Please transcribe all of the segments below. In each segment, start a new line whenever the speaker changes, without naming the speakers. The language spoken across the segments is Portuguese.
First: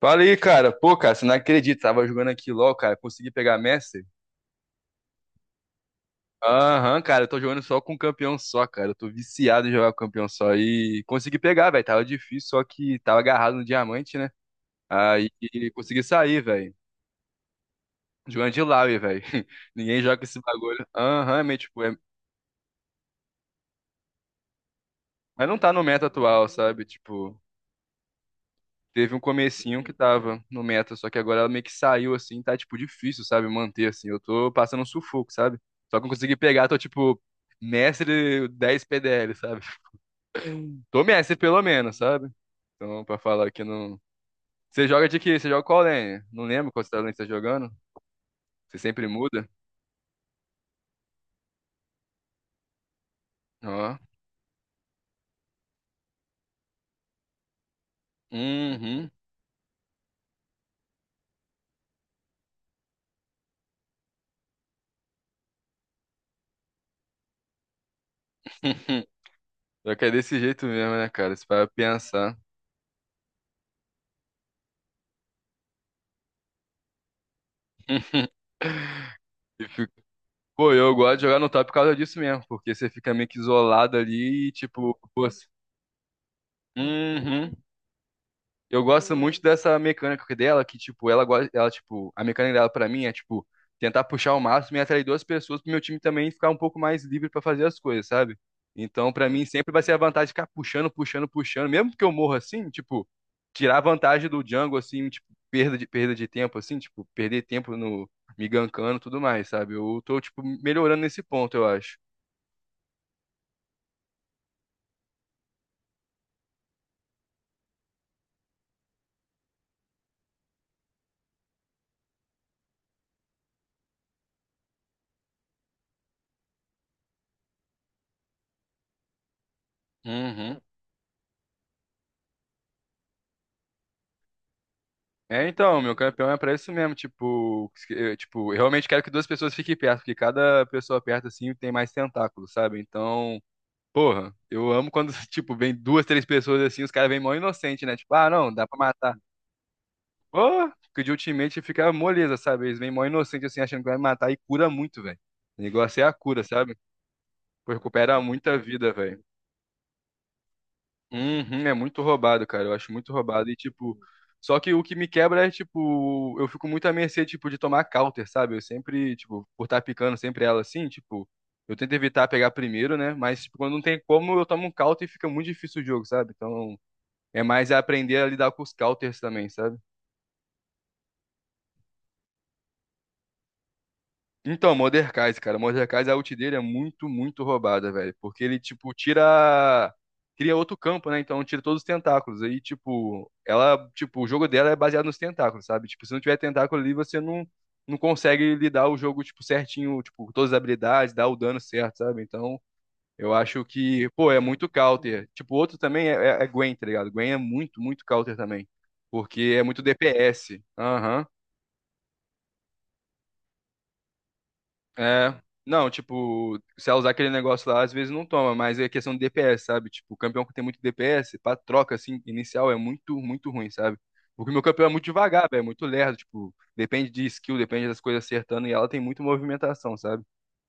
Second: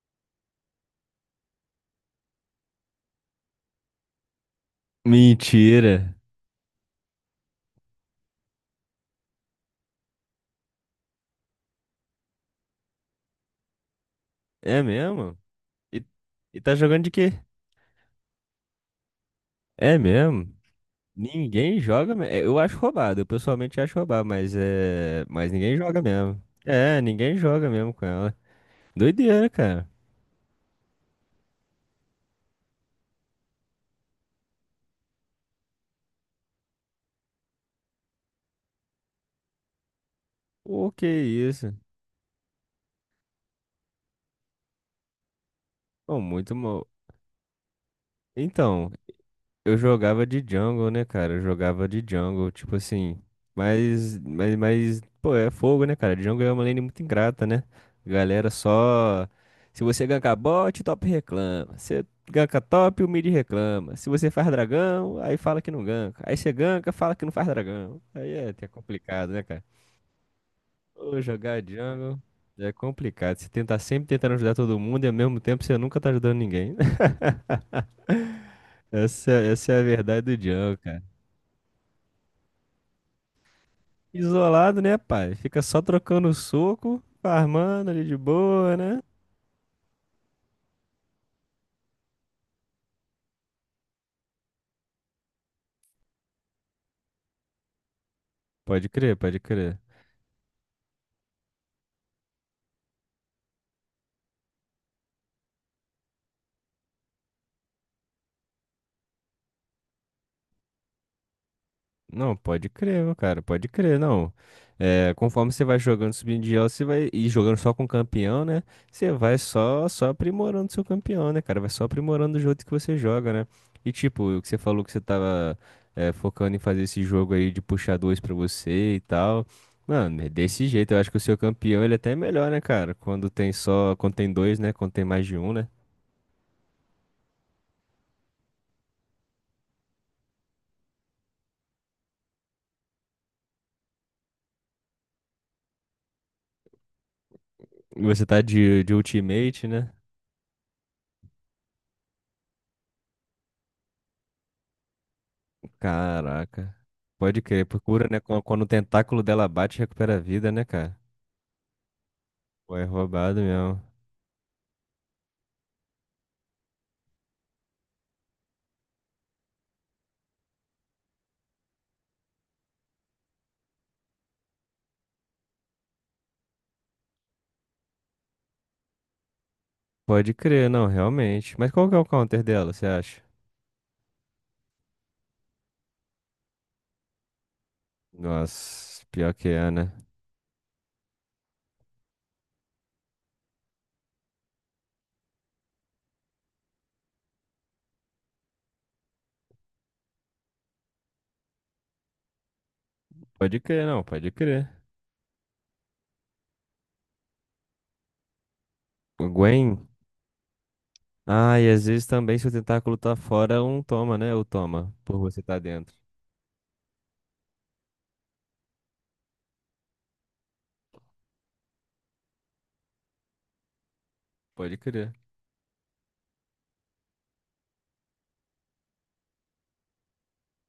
Fala aí, cara. Pô, cara, você não acredita. Tava jogando aqui LOL, cara. Consegui pegar Messi?
Mentira.
Aham, cara. Eu tô jogando só com campeão só, cara. Eu tô viciado em jogar com campeão só. E consegui pegar, velho. Tava difícil, só que tava agarrado no diamante, né?
É
Aí
mesmo?
consegui
E,
sair,
e
velho.
tá jogando de quê?
Jogando de Laui, velho.
É
Ninguém joga esse
mesmo?
bagulho. Aham, mas
Ninguém
tipo.
joga. Eu acho roubado. Eu pessoalmente acho roubado, mas é.
Mas
Mas
não tá
ninguém
no
joga
meta
mesmo.
atual, sabe?
É, ninguém
Tipo.
joga mesmo com ela.
Teve um
Doideira,
comecinho
cara.
que tava no meta, só que agora ela meio que saiu assim, tá tipo difícil, sabe, manter assim. Eu tô passando um sufoco, sabe? Só que eu consegui pegar, tô tipo mestre 10 PDL, sabe?
O
Tô
que é
mestre pelo
isso?
menos, sabe? Então, pra falar que não. Você joga de quê? Você joga qual
Pô,
lane? Não
muito
lembro qual
mal.
lane você tá jogando. Você
Então,
sempre muda?
eu jogava de jungle, né, cara? Eu jogava de jungle, tipo assim.
Ó.
Mas, pô, é fogo, né, cara? Jungle é uma lane muito ingrata, né? Galera
Uhum.
só. Se você ganka bot, o top reclama. Se ganka top, o mid reclama. Se você faz dragão, aí fala que não ganka. Aí você ganka, fala que não faz dragão. Aí é complicado, né, cara?
Só que é desse jeito mesmo, né,
Pô,
cara? Você
jogar
vai
jungle
pensar.
é complicado. Você tenta sempre tentando ajudar todo mundo e ao mesmo tempo você nunca tá ajudando ninguém. Essa,
E
essa é a
fica-
verdade do
Pô,
jungle,
eu
cara.
gosto de jogar no top por causa disso mesmo, porque você fica meio que isolado ali e,
Isolado, né,
tipo, pô.
pai? Fica só trocando soco,
Uhum.
farmando ali de boa,
Eu
né?
gosto muito dessa mecânica dela, que, tipo, ela gosta, ela, tipo, a mecânica dela pra mim é, tipo, tentar puxar o máximo e atrair duas pessoas pro meu time também ficar um pouco mais livre pra fazer as coisas, sabe?
Pode
Então,
crer,
pra
pode
mim, sempre
crer.
vai ser a vantagem de ficar puxando, puxando, puxando, mesmo que eu morra assim, tipo, tirar a vantagem do jungle, assim, tipo, perda de tempo, assim, tipo, perder tempo no me gankando e tudo mais, sabe? Eu tô, tipo, melhorando nesse ponto, eu acho.
Não, pode crer, meu cara, pode crer, não. É, conforme você vai jogando, subindo de elo, você vai e jogando só com campeão, né? Você vai só aprimorando seu campeão, né, cara? Vai só aprimorando o jogo que você joga, né? E tipo, o que você falou que você tava focando em fazer esse jogo aí de puxar dois pra você e tal. Mano, é
Uhum.
desse jeito, eu acho que o seu campeão ele até é melhor, né, cara? Quando tem só, quando tem dois, né? Quando tem mais de
É,
um, né?
então, meu campeão é pra isso mesmo, tipo, eu realmente quero que duas pessoas fiquem perto, porque cada pessoa perto, assim, tem mais tentáculos, sabe? Então, porra, eu amo quando, tipo, vem duas, três pessoas, assim, os caras vêm mó inocente, né?
E
Tipo,
você
ah,
tá
não, dá pra
de
matar.
ultimate, né?
Pô, que de ultimate fica moleza, sabe? Eles vêm mó inocente, assim, achando que vai matar e cura muito, velho. O negócio é a cura,
Caraca.
sabe?
Pode crer,
Pô,
procura, né?
recupera muita
Quando o
vida,
tentáculo
velho.
dela bate, recupera a vida, né, cara?
Uhum, é muito roubado, cara. Eu
Pô, é
acho muito
roubado
roubado. E,
mesmo.
tipo, só que o que me quebra é, tipo, eu fico muito à mercê, tipo, de tomar counter, sabe? Eu sempre, tipo, por estar picando sempre ela assim, tipo, eu tento evitar pegar primeiro, né? Mas, tipo, quando não tem como, eu tomo um counter e fica muito difícil o jogo, sabe? Então, é mais aprender a lidar com os counters também, sabe?
Pode crer, não, realmente. Mas qual que é o counter dela, você acha?
Então, Mordekaiser, cara, Mordekaiser, a ult dele é muito, muito roubada, velho. Porque ele, tipo,
Nossa, pior que é, né?
tira. Cria outro campo, né? Então tira todos os tentáculos. Aí, tipo, ela, tipo, o jogo dela é baseado nos tentáculos, sabe? Tipo, se não tiver tentáculo ali, você não, não consegue lidar o jogo, tipo, certinho, tipo, todas as habilidades, dar o dano certo, sabe? Então, eu
Pode
acho
crer, não,
que, pô,
pode
é muito
crer.
counter. Tipo, outro também é, Gwen, tá ligado? Gwen é muito, muito counter também.
O
Porque é muito
Gwen?
DPS. Aham.
Ah, e às vezes também, se o tentáculo tá fora, um toma, né? Ou toma, por
É.
você tá
Não,
dentro.
tipo, se ela usar aquele negócio lá, às vezes não toma, mas é questão de DPS, sabe? Tipo, o campeão que tem muito DPS, pra troca, assim, inicial é muito, muito ruim, sabe? Porque meu
Pode
campeão é muito
crer.
devagar, velho, é muito lerdo, tipo, depende de skill, depende das coisas acertando, e ela tem muita movimentação, sabe?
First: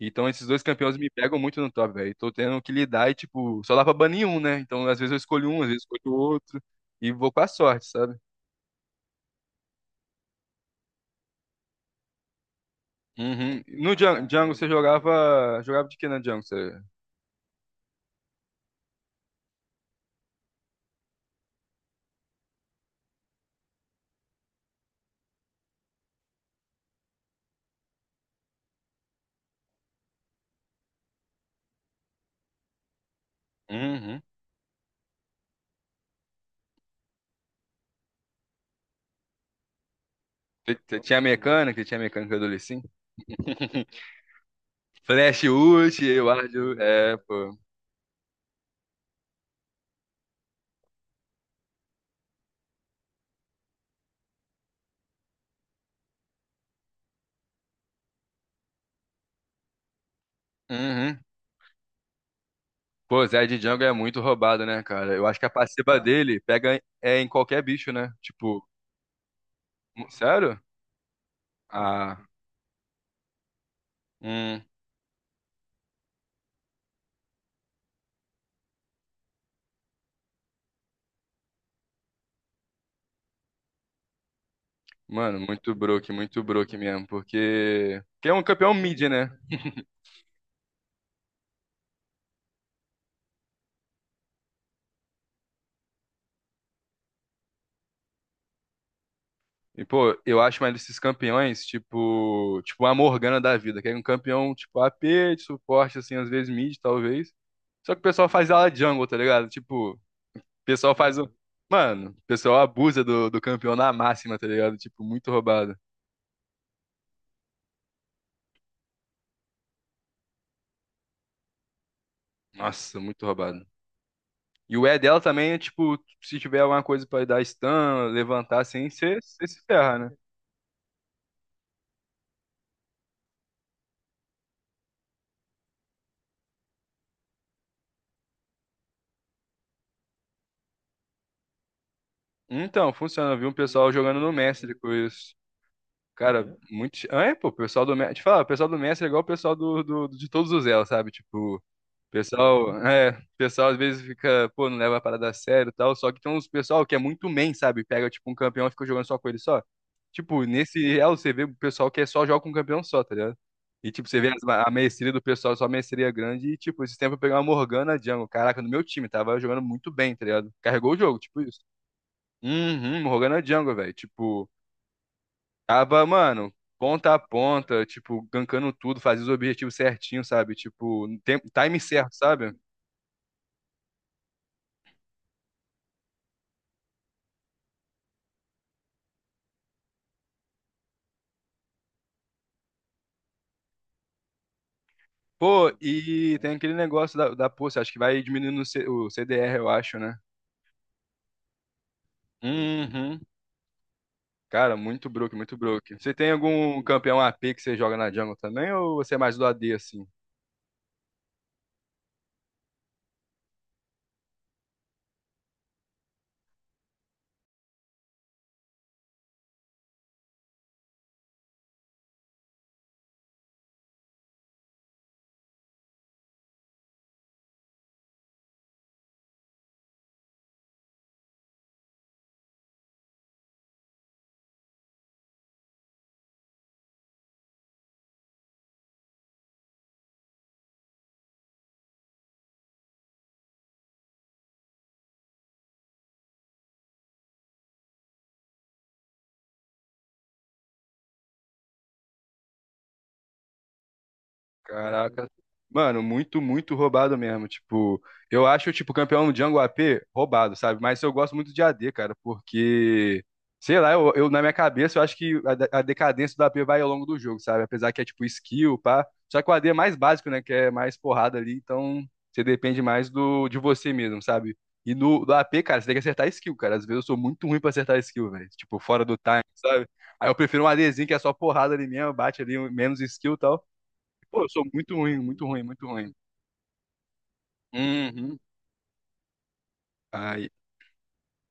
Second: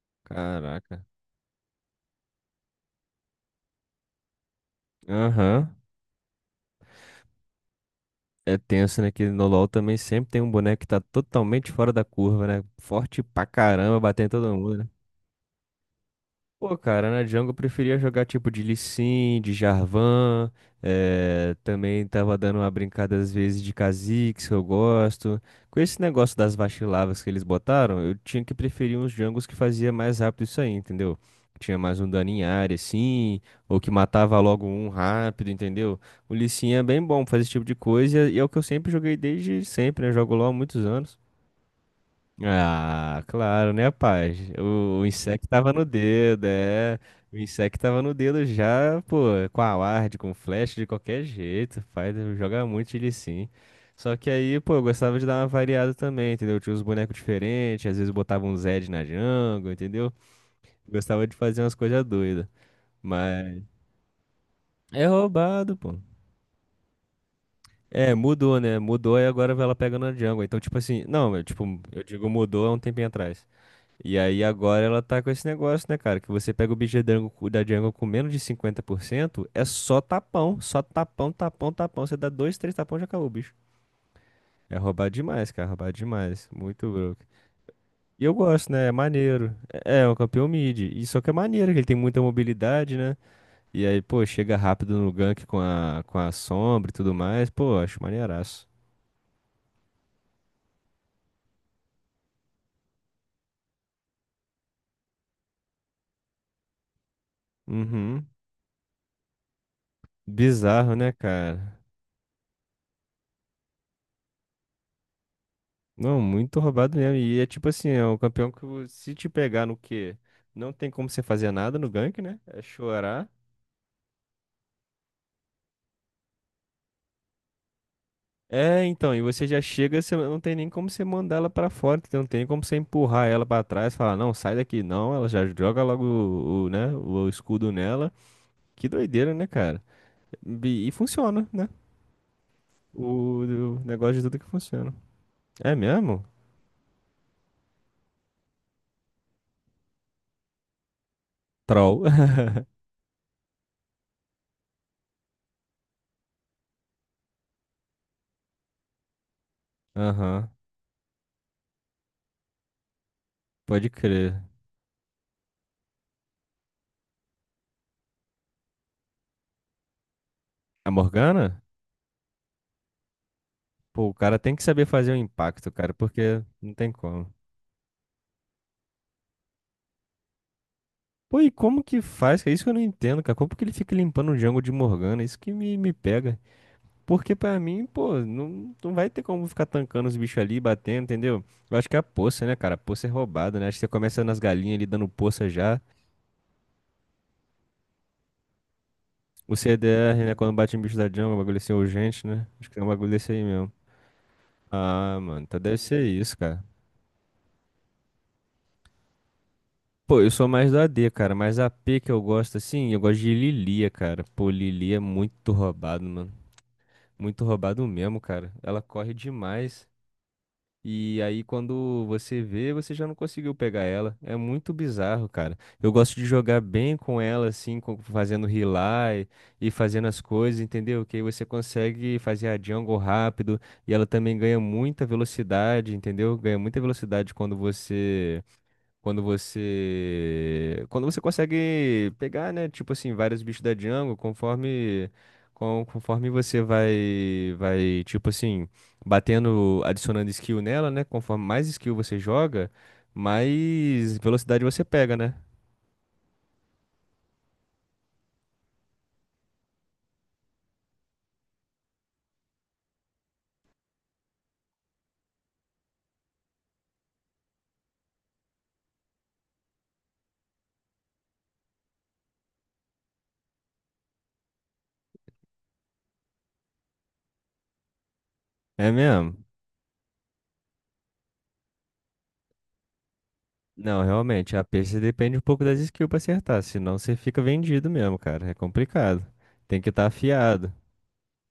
Então esses dois campeões
Caraca.
me pegam muito no top, velho, e tô tendo que lidar e, tipo, só dá pra banir um, né? Então às vezes eu escolho um, às
Aham.
vezes eu escolho outro, e vou com a sorte, sabe?
É tenso, né? Que no LoL também sempre tem um boneco que tá totalmente fora da curva, né? Forte pra
Uhum. No
caramba, batendo
Django,
em todo
Django você
mundo, né?
jogava. Jogava de que na Django? Você.
Pô, cara, na Jungle eu preferia jogar tipo de Lee Sin, de Jarvan, também tava dando uma brincada às vezes de Kha'Zix, que eu gosto. Com esse negócio das vacilavas que eles botaram, eu tinha que preferir uns jungles que fazia mais rápido isso aí, entendeu? Que tinha mais um dano em área, assim, ou que
Uhum.
matava logo um rápido, entendeu? O Lee Sin é bem bom pra fazer esse tipo de coisa e é o que eu sempre joguei desde sempre, né? Jogo LoL há
Você
muitos
você
anos.
tinha mecânica? Você tinha mecânica do Lee Sin?
Ah, claro, né, rapaz? O
Flash
Insect tava no
ult, eu
dedo,
acho.
é.
É,
O
pô.
Insect tava no dedo já, pô, com a ward, com flash, de qualquer jeito, rapaz. Joga muito ele sim. Só que aí, pô, eu gostava de dar uma variada também, entendeu? Eu tinha uns bonecos diferentes, às vezes botava um Zed na jungle, entendeu?
Uhum.
Gostava de fazer umas coisas doidas.
Pô, Zé de
Mas
Jungle é muito roubado, né,
é
cara? Eu acho que a
roubado, pô.
passiva dele pega é, em qualquer bicho, né?
É, mudou,
Tipo,
né? Mudou e agora ela pega na jungle. Então,
sério?
tipo assim, não, eu, tipo, eu
Ah,
digo mudou há um tempinho atrás. E aí
hum.
agora ela tá com esse negócio, né, cara? Que você pega o bicho da Django, da Django com menos de 50% é só tapão, tapão, tapão. Você dá dois, três tapão, já acabou o bicho. É roubado
Mano,
demais, cara, roubado
muito
demais.
broke
Muito
mesmo,
broke.
porque.
E
Porque é
eu
um
gosto,
campeão
né? É
mid, né?
maneiro. É, é um campeão mid. E só que é maneiro, que ele tem muita mobilidade, né? E aí, pô, chega rápido no gank com a, sombra e tudo mais. Pô, acho maneiraço.
E, pô, eu acho mais desses campeões, tipo. Tipo, a Morgana da vida, que é um campeão, tipo, a AP, de suporte, assim, às vezes mid, talvez. Só que o
Uhum.
pessoal faz ela jungle, tá ligado? Tipo. O
Bizarro,
pessoal
né,
faz um.
cara?
Mano, o pessoal abusa do campeão na máxima, tá ligado? Tipo, muito roubado.
Não, muito roubado mesmo. E é tipo assim, é um campeão que se te pegar no quê? Não tem como você fazer nada no gank, né? É
Nossa, muito
chorar.
roubado. E o E dela também é tipo, se tiver alguma coisa pra dar stun, levantar
É,
assim,
então,
você
e você já
se ferra,
chega,
né?
você não tem nem como você mandar ela pra fora, entendeu? Não tem como você empurrar ela pra trás, falar, não, sai daqui, não, ela já joga logo o, né, o escudo nela. Que doideira, né, cara? E funciona, né?
Então, funciona. Eu
O,
vi um
o
pessoal jogando
negócio de
no
tudo que
Mestre com
funciona.
isso.
É mesmo?
Cara, muito. Ah, é, pô, o pessoal do Mestre. Te falar, o pessoal do Mestre é igual o pessoal de todos os elos, sabe? Tipo,
Troll.
pessoal, é, pessoal às vezes fica, pô, não leva a parada a sério e tal, só que tem uns pessoal que é muito main, sabe? Pega, tipo, um campeão e fica jogando só com ele só. Tipo,
Aham,
nesse real você vê o pessoal que é só joga com um campeão só, tá ligado?
pode
E, tipo, você vê
crer.
a maestria do pessoal, só maestria grande, e, tipo, esse tempo eu peguei uma Morgana Jungle, caraca, no meu time, tava jogando muito bem, tá ligado?
A
Carregou o jogo, tipo isso.
Morgana?
Uhum, Morgana Jungle, velho,
Pô, o cara
tipo,
tem que saber fazer o impacto, cara,
tava,
porque
mano,
não tem
ponta a
como.
ponta, tipo, gankando tudo, fazia os objetivos certinho, sabe? Tipo, no
Pô, e
time
como que
certo,
faz? É
sabe?
isso que eu não entendo, cara. Como que ele fica limpando o Django de Morgana? Isso que me pega. Porque pra mim, pô, não, não vai ter como ficar tancando os bichos ali, batendo, entendeu? Eu acho que é a poça, né, cara? A poça é roubada, né? Acho que você começa nas galinhas ali dando poça
Pô,
já.
e tem aquele negócio da poça, acho que vai diminuindo o
O
CDR, eu acho,
CDR,
né?
né, quando bate em bicho da Django, é um bagulho assim urgente, né? Acho que é um bagulho
Uhum.
desse aí mesmo.
Cara, muito
Ah,
broke,
mano,
muito
então deve
broke.
ser
Você tem
isso, cara.
algum campeão AP que você joga na jungle também, ou você é mais do AD, assim?
Pô, eu sou mais do AD, cara, mas a P que eu gosto, assim, eu gosto de Lilia, cara. Pô, Lilia é muito roubado, mano. Muito roubado mesmo, cara. Ela corre demais. E aí, quando você vê, você já não conseguiu pegar ela. É muito bizarro, cara. Eu gosto de jogar bem com ela, assim, fazendo rely e fazendo as coisas, entendeu? Que aí você consegue fazer a jungle rápido. E ela também ganha muita velocidade, entendeu? Ganha muita velocidade quando você. Consegue pegar, né? Tipo assim, vários bichos da jungle, Conforme você vai, tipo assim, batendo, adicionando skill nela, né? Conforme mais skill você joga, mais velocidade você pega,
Caraca.
né?
Mano, muito, muito roubado mesmo. Tipo, eu acho, tipo, campeão Django AP roubado, sabe? Mas eu gosto muito de AD, cara, porque, sei lá, na minha cabeça eu acho que a decadência do AP vai ao longo do jogo, sabe? Apesar que é tipo skill, pá. Só que o AD é mais básico, né? Que é mais porrada ali, então você depende mais do, de você mesmo, sabe? E no do AP, cara, você tem que acertar skill, cara. Às vezes eu sou muito ruim pra acertar skill, velho. Tipo,
É
fora do
mesmo?
time, sabe? Aí eu prefiro um ADzinho que é só porrada ali mesmo, bate ali menos skill e tal.
Não,
Pô, eu
realmente,
sou
a
muito
peixe
ruim,
depende um
muito ruim,
pouco das
muito
skills
ruim.
pra acertar, senão você fica vendido mesmo,
Uhum.
cara. É complicado. Tem que estar
Ai,
afiado.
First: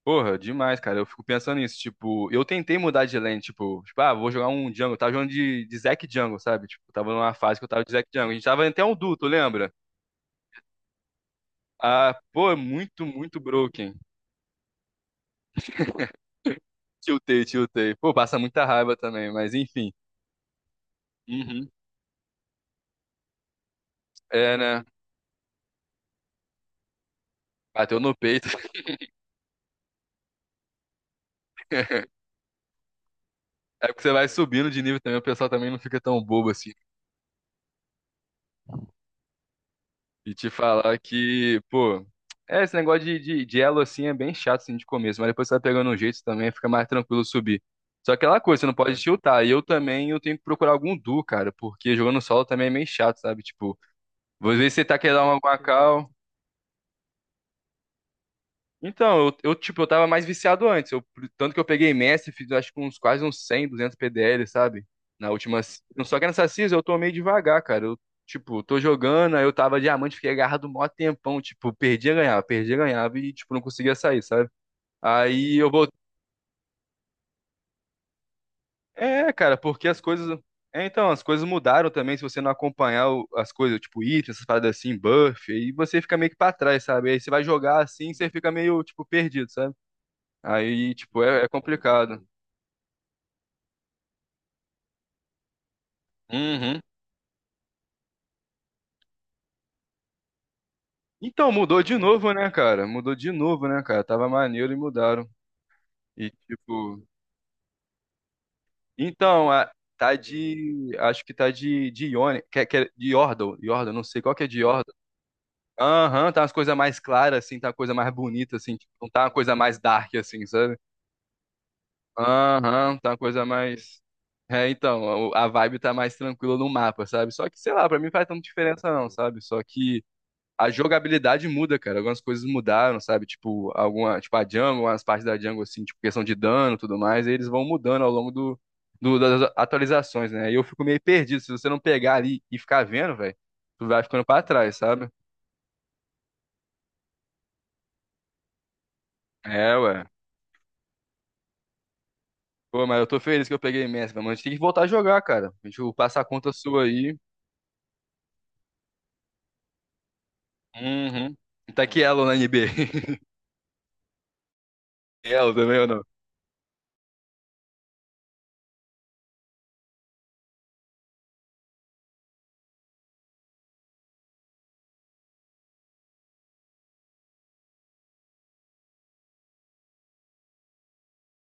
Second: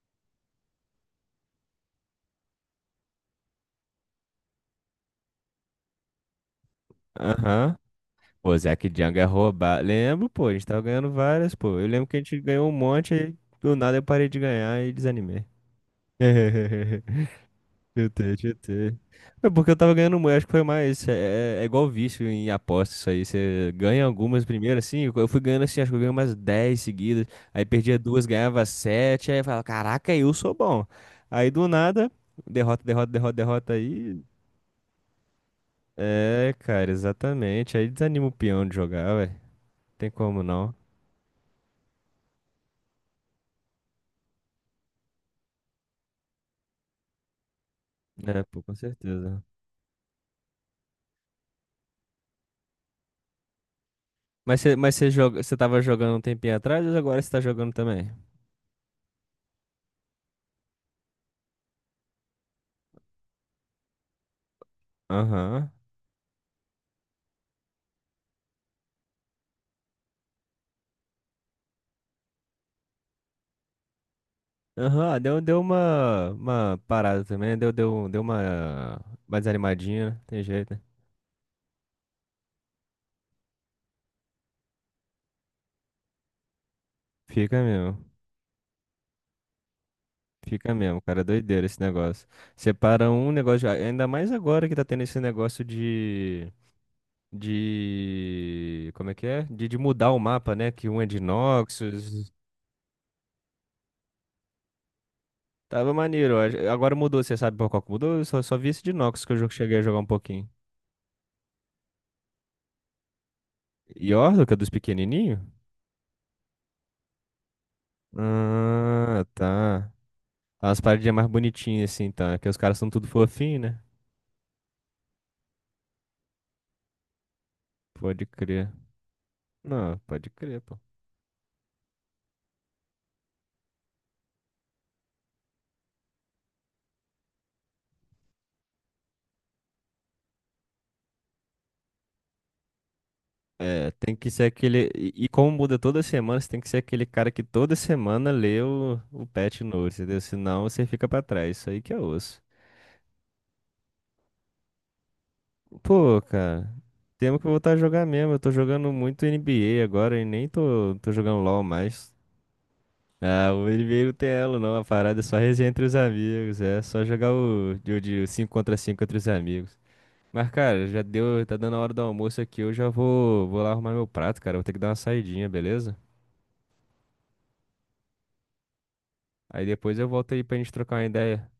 porra, demais, cara. Eu fico pensando nisso, tipo, eu tentei mudar de lane, tipo, ah, vou jogar um jungle. Eu tava jogando de Zac Jungle, sabe? Tipo, eu tava numa fase que eu
Aham.
tava de Zac Jungle. A gente
Pô,
tava até
Zack
um
Django é
duto, lembra?
roubado. Lembro, pô, a gente tava ganhando várias, pô. Eu lembro que
Ah,
a gente
pô, é
ganhou um
muito,
monte e
muito
do
broken.
nada eu parei de ganhar e desanimei.
Tiltei, tiltei. Pô,
Chutei,
passa muita raiva
chutei.
também,
É
mas
porque eu
enfim.
tava ganhando muito, acho que foi mais. É
Uhum.
igual vício em aposta, isso aí. Você ganha algumas
É,
primeiro,
né?
assim. Eu fui ganhando assim, acho que eu ganhei umas 10 seguidas. Aí perdia
Bateu no
duas,
peito.
ganhava sete. Aí eu falava, caraca, eu sou bom. Aí do nada, derrota, derrota, derrota, derrota
É porque você
aí.
vai subindo de nível também, o pessoal também não fica tão bobo
É,
assim.
cara, exatamente. Aí desanima o peão de jogar, ué. Tem
E
como
te
não.
falar que, pô, é, esse negócio de elo assim é bem chato assim de começo, mas depois você vai pegando um jeito também, fica mais tranquilo subir. Só aquela
É,
coisa,
pô,
você
com
não pode
certeza.
tiltar. E eu também eu tenho que procurar algum duo, cara, porque jogando solo também é meio chato, sabe? Tipo, às
Mas
vezes
você,
você
mas
tá
você
querendo dar uma
joga, você tava
guacal,
jogando um tempinho atrás ou agora você tá jogando também?
então, tipo, eu tava mais viciado antes. Eu, tanto que eu peguei Messi, fiz acho que uns quase uns 100, 200 PDL, sabe? Na última.
Aham.
Só que nessa season eu tô meio devagar, cara. Eu, tipo, tô jogando, aí eu tava diamante, fiquei agarrado um maior tempão. Tipo, perdia, ganhava e, tipo, não conseguia sair, sabe?
Aham, deu,
Aí
deu
eu voltei.
uma parada também, né? Deu uma,
É,
uma
cara, porque as
desanimadinha, né?
coisas.
Tem jeito, né?
É, então, as coisas mudaram também. Se você não acompanhar as coisas, tipo, item, essas paradas assim, buff, aí você fica meio que pra trás, sabe? Aí você vai
Fica
jogar
mesmo,
assim, você fica meio, tipo, perdido, sabe?
fica
Aí,
mesmo,
tipo,
cara,
é
doideira esse
complicado.
negócio. Separa um negócio, ainda mais agora que tá tendo esse negócio de,
Uhum.
de, como é que é? De mudar o mapa, né? Que um é de
Então, mudou de novo,
Noxus.
né, cara? Mudou de novo, né, cara? Tava maneiro e mudaram.
Tava
E,
maneiro. Ó. Agora
tipo.
mudou, você sabe por qual que mudou? Eu só vi esse de Nox que eu
Então,
cheguei a jogar um
tá
pouquinho.
de. Acho que tá de Ione. Que é de Yordle. Yordle, não sei qual que
Yordle,
é
que é
de
dos
Yordle.
pequenininhos?
Aham, tá umas coisas mais claras, assim. Tá uma coisa mais bonita, assim. Tipo, não tá
Ah,
uma coisa mais
tá.
dark, assim, sabe?
As paradinhas mais bonitinhas assim, tá? É que os caras são
Aham,
tudo
tá uma coisa
fofinho, né?
mais. É, então, a vibe tá mais tranquila no mapa, sabe? Só que, sei lá, pra mim não
Pode
faz tanta
crer.
diferença não, sabe? Só
Não,
que
pode crer,
a
pô.
jogabilidade muda, cara. Algumas coisas mudaram, sabe? Tipo, alguma, tipo a Django, umas partes da Django, assim, tipo, questão de dano e tudo mais, e eles vão mudando ao longo das atualizações, né? E eu fico meio perdido. Se você não pegar ali e ficar vendo, velho, tu
É,
vai
tem
ficando
que
pra
ser
trás,
aquele.
sabe?
E como muda toda semana, você tem que ser aquele cara que toda semana lê o patch
É,
note,
ué.
entendeu? Senão você fica pra trás. Isso aí que é osso.
Pô, mas eu tô feliz que eu peguei imenso, mas a gente tem que voltar a jogar, cara. A gente passa
Pô,
a conta
cara,
sua aí.
temos que voltar a jogar mesmo. Eu tô jogando muito NBA agora e nem tô
Uhum.
jogando LoL
Tá que
mais.
elo na NB?
Ah, o NBA não tem elo não, a parada é só
Elo
resenha
também
entre
ou
os
não?
amigos, é só jogar o de 5 contra 5 entre os amigos. Mas, cara, já deu, tá dando a hora do almoço aqui, eu já vou lá arrumar meu prato, cara, vou ter que dar uma saidinha, beleza? Aí depois eu volto aí pra gente trocar uma ideia.